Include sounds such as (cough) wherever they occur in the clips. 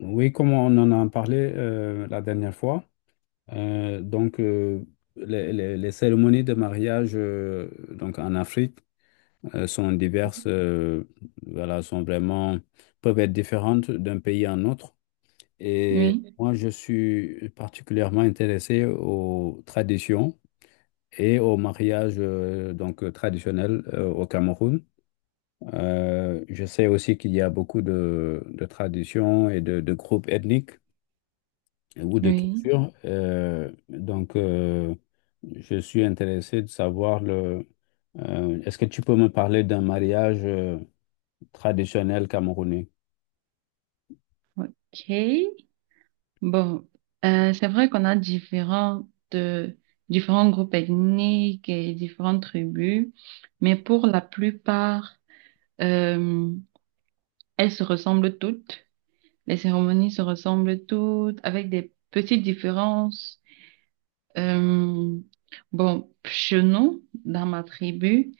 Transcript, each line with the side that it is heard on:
left: Oui, comme on en a parlé la dernière fois, euh, donc euh, les cérémonies de mariage donc en Afrique sont diverses, voilà, sont vraiment peuvent être différentes d'un pays à un autre. Et
right: Oui,
left: moi, je suis particulièrement intéressé aux traditions et au mariage donc traditionnel au Cameroun. Je sais aussi qu'il y a beaucoup de traditions et de groupes ethniques. Ou de
right: oui,
left: culture. Je suis intéressé de savoir le. Est-ce que tu peux me parler d'un mariage traditionnel camerounais?
right: ok. Bon, c'est vrai qu'on a euh, différents groupes ethniques et différentes tribus, mais pour la plupart, euh, elles se ressemblent toutes. Les cérémonies se ressemblent toutes, avec des petites différences. Euh, bon, chez nous, dans ma tribu,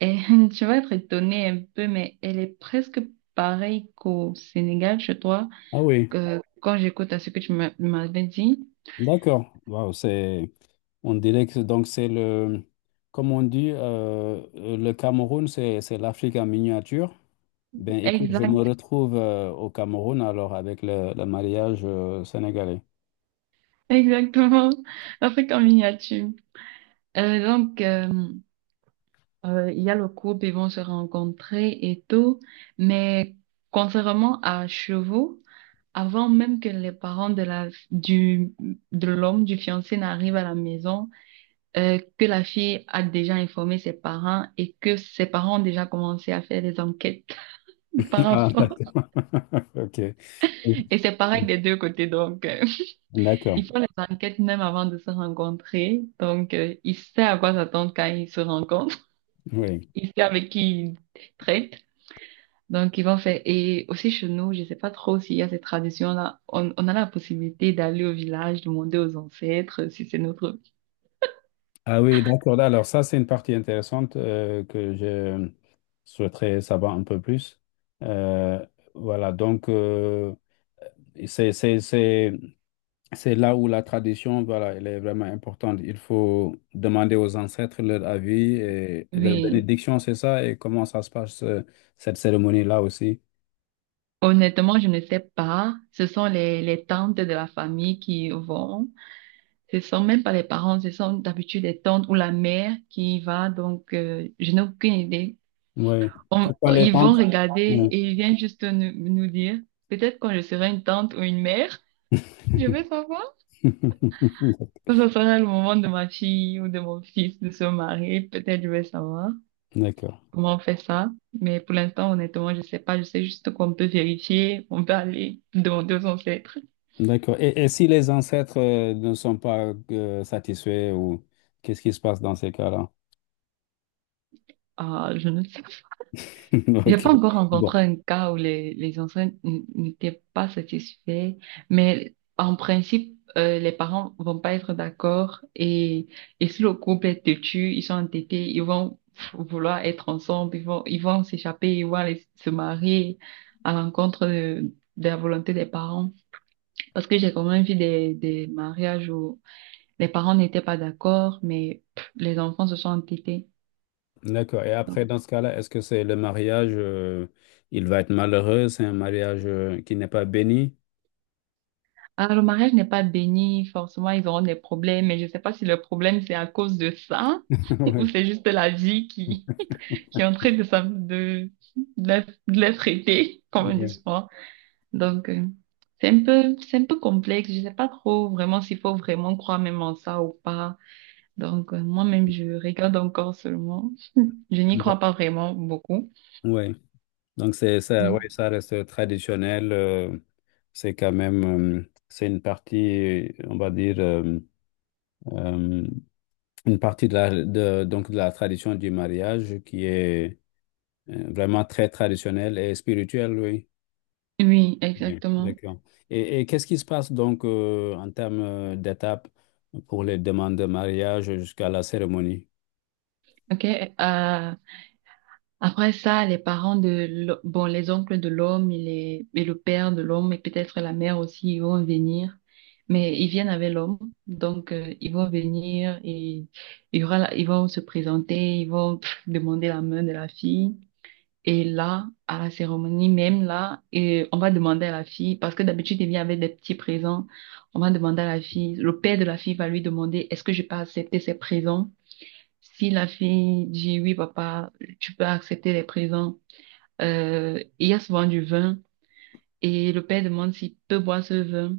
right: et (laughs) tu vas être étonnée un peu, mais elle est presque pareille qu'au Sénégal, chez toi,
left: Ah oui,
right: que quand j'écoute à ce que m'avais dit.
left: d'accord. Wow, c'est. On dirait que donc c'est le. Comme on dit, le Cameroun, c'est l'Afrique en miniature. Ben écoute, je me
right: Exact,
left: retrouve au Cameroun alors avec le mariage sénégalais.
right: exactement. (laughs) Afrique en miniature. Euh, donc, euh, il y a le couple, ils vont se rencontrer et tout, mais contrairement à chez vous, avant même que les parents de l'homme, du fiancé n'arrivent à la maison, que la fille a déjà informé ses parents et que ses parents ont déjà commencé à faire des enquêtes (laughs) par
left: (laughs) Ah,
right: rapport.
left: d'accord. (laughs) Ok.
right: Et c'est pareil des deux côtés, (laughs)
left: D'accord.
right: ils font les enquêtes même avant de se rencontrer. Il sait à quoi s'attendre quand ils se rencontrent,
left: Oui.
right: (laughs) il sait avec qui il traite. Donc ils vont faire. Et aussi chez nous, je sais pas trop s'il y a cette tradition-là. On a la possibilité d'aller au village, demander aux ancêtres si c'est notre.
left: Ah oui, d'accord. Alors ça, c'est une partie intéressante que je souhaiterais savoir un peu plus. Euh, voilà, donc euh, c'est, c'est, c'est- C'est là où la tradition, voilà, elle est vraiment importante. Il faut demander aux ancêtres leur avis et leur
right: Oui,
left: bénédiction, c'est ça, et comment ça se passe, cette cérémonie-là aussi.
right: honnêtement, je ne sais pas. Ce sont les tantes de la famille qui vont. Ce sont même pas les parents, ce sont d'habitude les tantes ou la mère qui y va. Donc, je n'ai aucune idée.
left: Oui.
right: On-
left: Pourquoi les
right: ils vont
left: temples?
right: regarder
left: Ouais.
right: et ils viennent juste nous dire, peut-être quand je serai une tante ou une mère, je vais savoir.
left: (laughs)
right: Quand ce sera le moment de ma fille ou de mon fils de se marier, peut-être je vais savoir
left: D'accord.
right: comment on fait ça. Mais pour l'instant, honnêtement, je sais pas. Je sais juste qu'on peut vérifier, on peut aller demander aux ancêtres.
left: D'accord. Et si les ancêtres ne sont pas satisfaits ou qu'est-ce qui se passe dans ces cas-là?
right: Ah, je ne sais.
left: (laughs)
right: J'ai
left: Ok.
right: pas encore
left: Bon.
right: rencontré un cas où les enfants n'étaient pas satisfaits, mais en principe, les parents vont pas être d'accord et si le couple est têtu, ils sont entêtés, ils vont vouloir être ensemble, ils vont s'échapper, ils vont aller se marier à l'encontre de la volonté des parents. Parce que j'ai quand même vu des mariages où les parents n'étaient pas d'accord, mais pff, les enfants se sont entêtés.
left: D'accord. Et après, dans ce cas-là, est-ce que c'est le mariage, il va être malheureux, c'est un mariage qui n'est pas béni?
right: Ah, le mariage n'est pas béni, forcément ils auront des problèmes, mais je sais pas si le problème c'est à cause de ça
left: (laughs)
right: (laughs) ou
left: Ouais.
right: c'est juste la vie qui, (laughs) qui est en train de, s'am- de, la- de les traiter, comme on dit
left: Ouais.
right: souvent. Donc euh, c'est un peu complexe, je sais pas trop vraiment s'il faut vraiment croire même en ça ou pas. Moi-même je regarde encore seulement, je n'y
left: Ouais.
right: crois pas vraiment beaucoup.
left: Ouais. Donc c'est ça, ouais,
right: Oui,
left: ça reste traditionnel. C'est quand même, c'est une partie, on va dire, euh, une partie de la, de, donc de la tradition du mariage qui est vraiment très traditionnelle et spirituelle, oui.
right: oui,
left: Oui,
right: exactement.
left: d'accord. Et qu'est-ce qui se passe donc en termes d'étapes pour les demandes de mariage jusqu'à la cérémonie?
right: Ok, après ça, les parents bon, les oncles de l'homme et le père de l'homme et peut-être la mère aussi, ils vont venir. Mais ils viennent avec l'homme, ils vont venir et il y aura ils vont se présenter, ils vont pff, demander la main de la fille. Et là, à la cérémonie, même là, et on va demander à la fille, parce que d'habitude, il vient avec des petits présents, on va demander à la fille, le père de la fille va lui demander, est-ce que je peux accepter ces présents? Si la fille dit oui, papa, tu peux accepter les présents, il y a souvent du vin et le père demande s'il peut boire ce vin.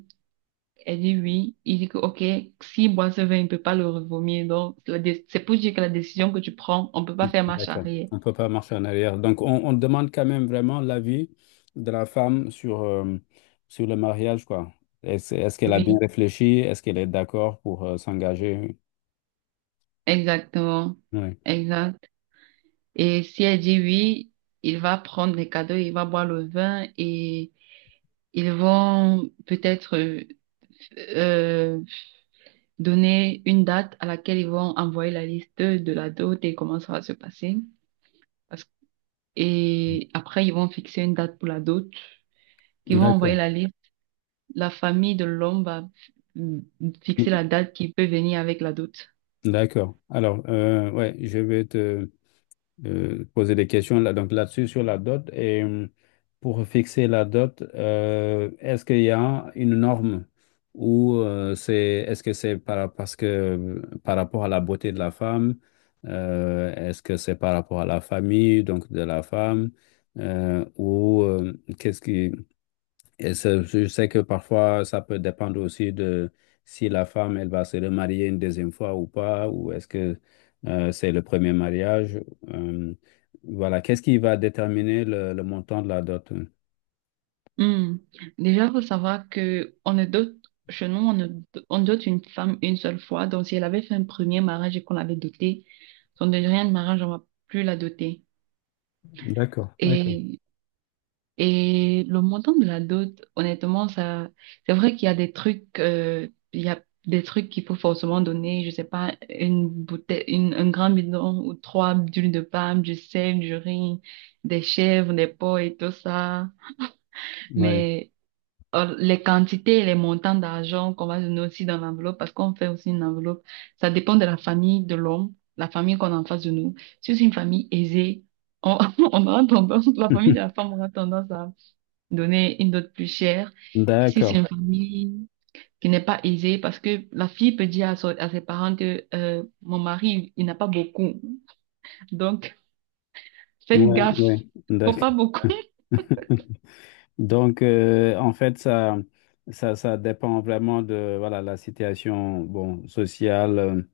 right: Elle dit oui. Il dit que, OK, s'il boit ce vin, il ne peut pas le revomir. Donc, c'est pour dire que la décision que tu prends, on ne peut pas faire marche
left: D'accord.
right: arrière.
left: On ne peut pas marcher en arrière. Donc, on demande quand même vraiment l'avis de la femme sur, sur le mariage, quoi. Est-ce qu'elle a bien
right: Oui,
left: réfléchi? Est-ce qu'elle est d'accord pour s'engager?
right: exactement.
left: Oui.
right: Exact. Et si elle dit oui, il va prendre les cadeaux, il va boire le vin et ils vont peut-être euh, donner une date à laquelle ils vont envoyer la liste de la dot et comment ça va se passer. Parce- et après, ils vont fixer une date pour la dot. Ils vont envoyer
left: D'accord.
right: la liste. La famille de l'homme va mm, fixer la date qui peut venir avec la dot.
left: D'accord. Alors, ouais, je vais te, poser des questions là, donc là-dessus sur la dot. Et pour fixer la dot, est-ce qu'il y a une norme ou c'est est-ce que c'est par, parce que par rapport à la beauté de la femme, est-ce que c'est par rapport à la famille donc de la femme ou qu'est-ce qui et ça, je sais que parfois, ça peut dépendre aussi de si la femme, elle va se remarier une deuxième fois ou pas, ou est-ce que c'est le premier mariage. Euh, voilà, qu'est-ce qui va déterminer le montant de la dot?
right: Hmm. Déjà, faut savoir que on ne dote, chez nous, on ne, on dote une femme une seule fois. Donc, si elle avait fait un premier mariage et qu'on l'avait dotée, son deuxième mariage, on va plus la doter.
left: D'accord, d'accord.
right: Et Et le montant de la dot, honnêtement, ça, c'est vrai qu'il y a des trucs, il y a des trucs qu'il faut forcément donner, je sais pas, une bouteille, un grand bidon ou trois d'huile de palme, du sel, du riz, des chèvres, des pots et tout ça.
left: Oui.
right: Mais les quantités et les montants d'argent qu'on va donner aussi dans l'enveloppe, parce qu'on fait aussi une enveloppe, ça dépend de la famille de l'homme, la famille qu'on a en face de nous. Si c'est une famille aisée, on, (laughs) on aura tendance, la famille de la
left: (laughs)
right: femme aura tendance à donner une dot plus chère. Et si c'est
left: D'accord.
right: une famille qui n'est pas aisée, parce que la fille peut dire à ses parents que mon mari, il n'a pas beaucoup. Donc, faites
left: Oui,
right: gaffe.
left: oui,
right: Faut
left: d'accord.
right: pas beaucoup. (laughs)
left: (laughs) Donc, en fait, ça dépend vraiment de voilà, la situation bon, sociale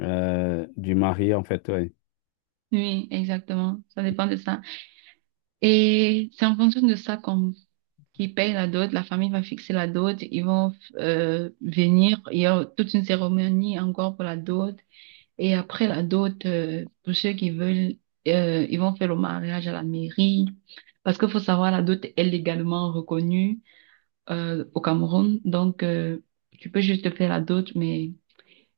left: du mari, en fait. Ouais.
right: Oui, exactement. Ça dépend de ça. Et c'est en fonction de ça qu'on qui paye la dot, la famille va fixer la dot, ils vont venir, il y a toute une cérémonie encore pour la dot. Et après la dot, pour ceux qui veulent, ils vont faire le mariage à la mairie. Parce qu'il faut savoir, la dot est légalement reconnue au Cameroun. Donc, tu peux juste faire la dot, mais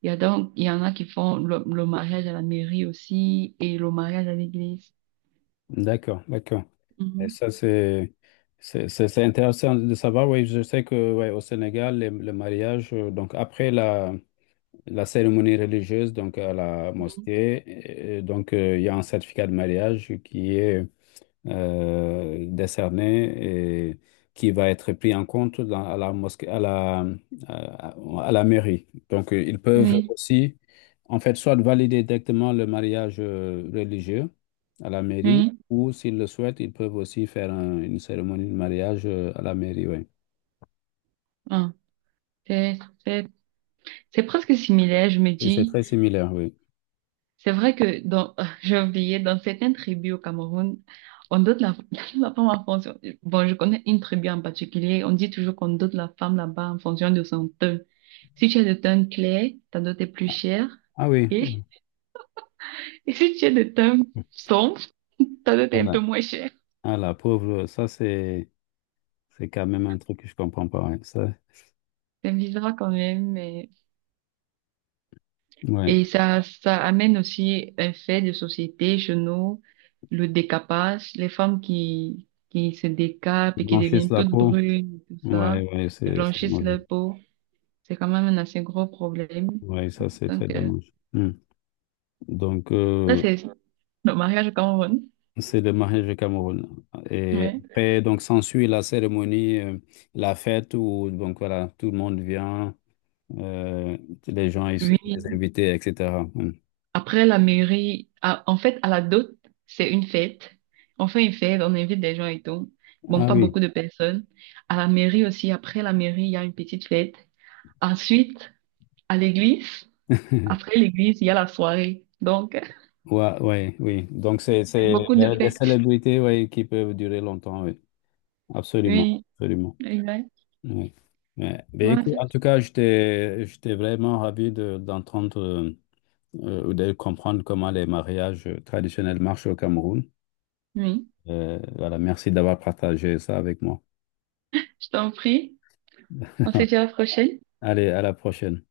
right: il y en a qui font le mariage à la mairie aussi et le mariage à l'église.
left: D'accord, d'accord. Et
right: Mhm.
left: ça, c'est c'est intéressant de savoir. Oui, je sais que ouais, au Sénégal, le mariage, donc après la, la cérémonie religieuse, donc à la
right: Mhm.
left: mosquée, et donc il y a un certificat de mariage qui est décerné et qui va être pris en compte dans- à la mosquée, à, à la mairie. Donc, ils peuvent
right: Oui,
left: aussi, en fait, soit valider directement le mariage religieux à la mairie,
right: oui.
left: ou s'ils le souhaitent, ils peuvent aussi faire une cérémonie de mariage à la mairie, oui.
right: Ah, c'est, c'est, c'est presque similaire, je me
left: Et c'est
right: dis.
left: très similaire, oui.
right: C'est vrai que dans, (laughs) j'ai oublié, dans certaines tribus au Cameroun, on donne la, (laughs) la femme en fonction. Bon, je connais une tribu en particulier. On dit toujours qu'on donne la femme là-bas en fonction de son teint. Si tu es de teint clair, ta dot est plus chère.
left: Ah oui,
right: Et, (laughs) et si tu es de teint sombre, (laughs) ta dot est un peu
left: voilà.
right: moins chère.
left: Ah la pauvre, ça c'est quand même un truc que je comprends pas. Ouais. Ça,
right: C'est bizarre quand même, mais
left: ouais.
right: et ça amène aussi un fait de société chez nous, le décapage, les femmes qui se décapent
left: Ils
right: et qui
left: blanchissent
right: deviennent
left: la
right: toutes
left: peau.
right: brunes, et tout ça,
left: Ouais, ouais,
right: et
left: c'est
right: blanchissent
left: mauvais.
right: leur peau. C'est quand même un assez gros problème.
left: Oui, ça c'est très
right: Donc,
left: dommage. Hmm. Donc,
right: ça, c'est le mariage au Cameroun.
left: c'est le mariage au Cameroun. Et
right: Mais
left: après, donc, s'ensuit la cérémonie, la fête où, donc, voilà, tout le monde vient, euh, les gens, ils les
right: oui,
left: invités, etc. Hmm.
right: après la mairie, en fait, à la dot, c'est une fête. On fait une fête, on invite des gens et tout. Bon,
left: Ah
right: pas
left: oui,
right: beaucoup de personnes. À la mairie aussi, après la mairie, il y a une petite fête. Ensuite, à l'église.
left: (laughs)
right: Après l'église, il y a la soirée. Donc, (laughs) il
left: ouais, ouais, oui. Donc,
right: y a
left: c'est
right: beaucoup de
left: des
right: fêtes.
left: célébrités, ouais, qui peuvent durer longtemps, oui. Absolument,
right: Oui,
left: absolument.
right: exact.
left: Oui. Mais
right: Voilà.
left: écoute, en tout cas, j'étais vraiment ravi de- d'entendre. Ou de comprendre comment les mariages traditionnels marchent au Cameroun.
right: Oui,
left: Voilà, merci d'avoir partagé ça avec moi.
right: je t'en prie. On se dit à la prochaine.
left: (laughs) Allez, à la prochaine.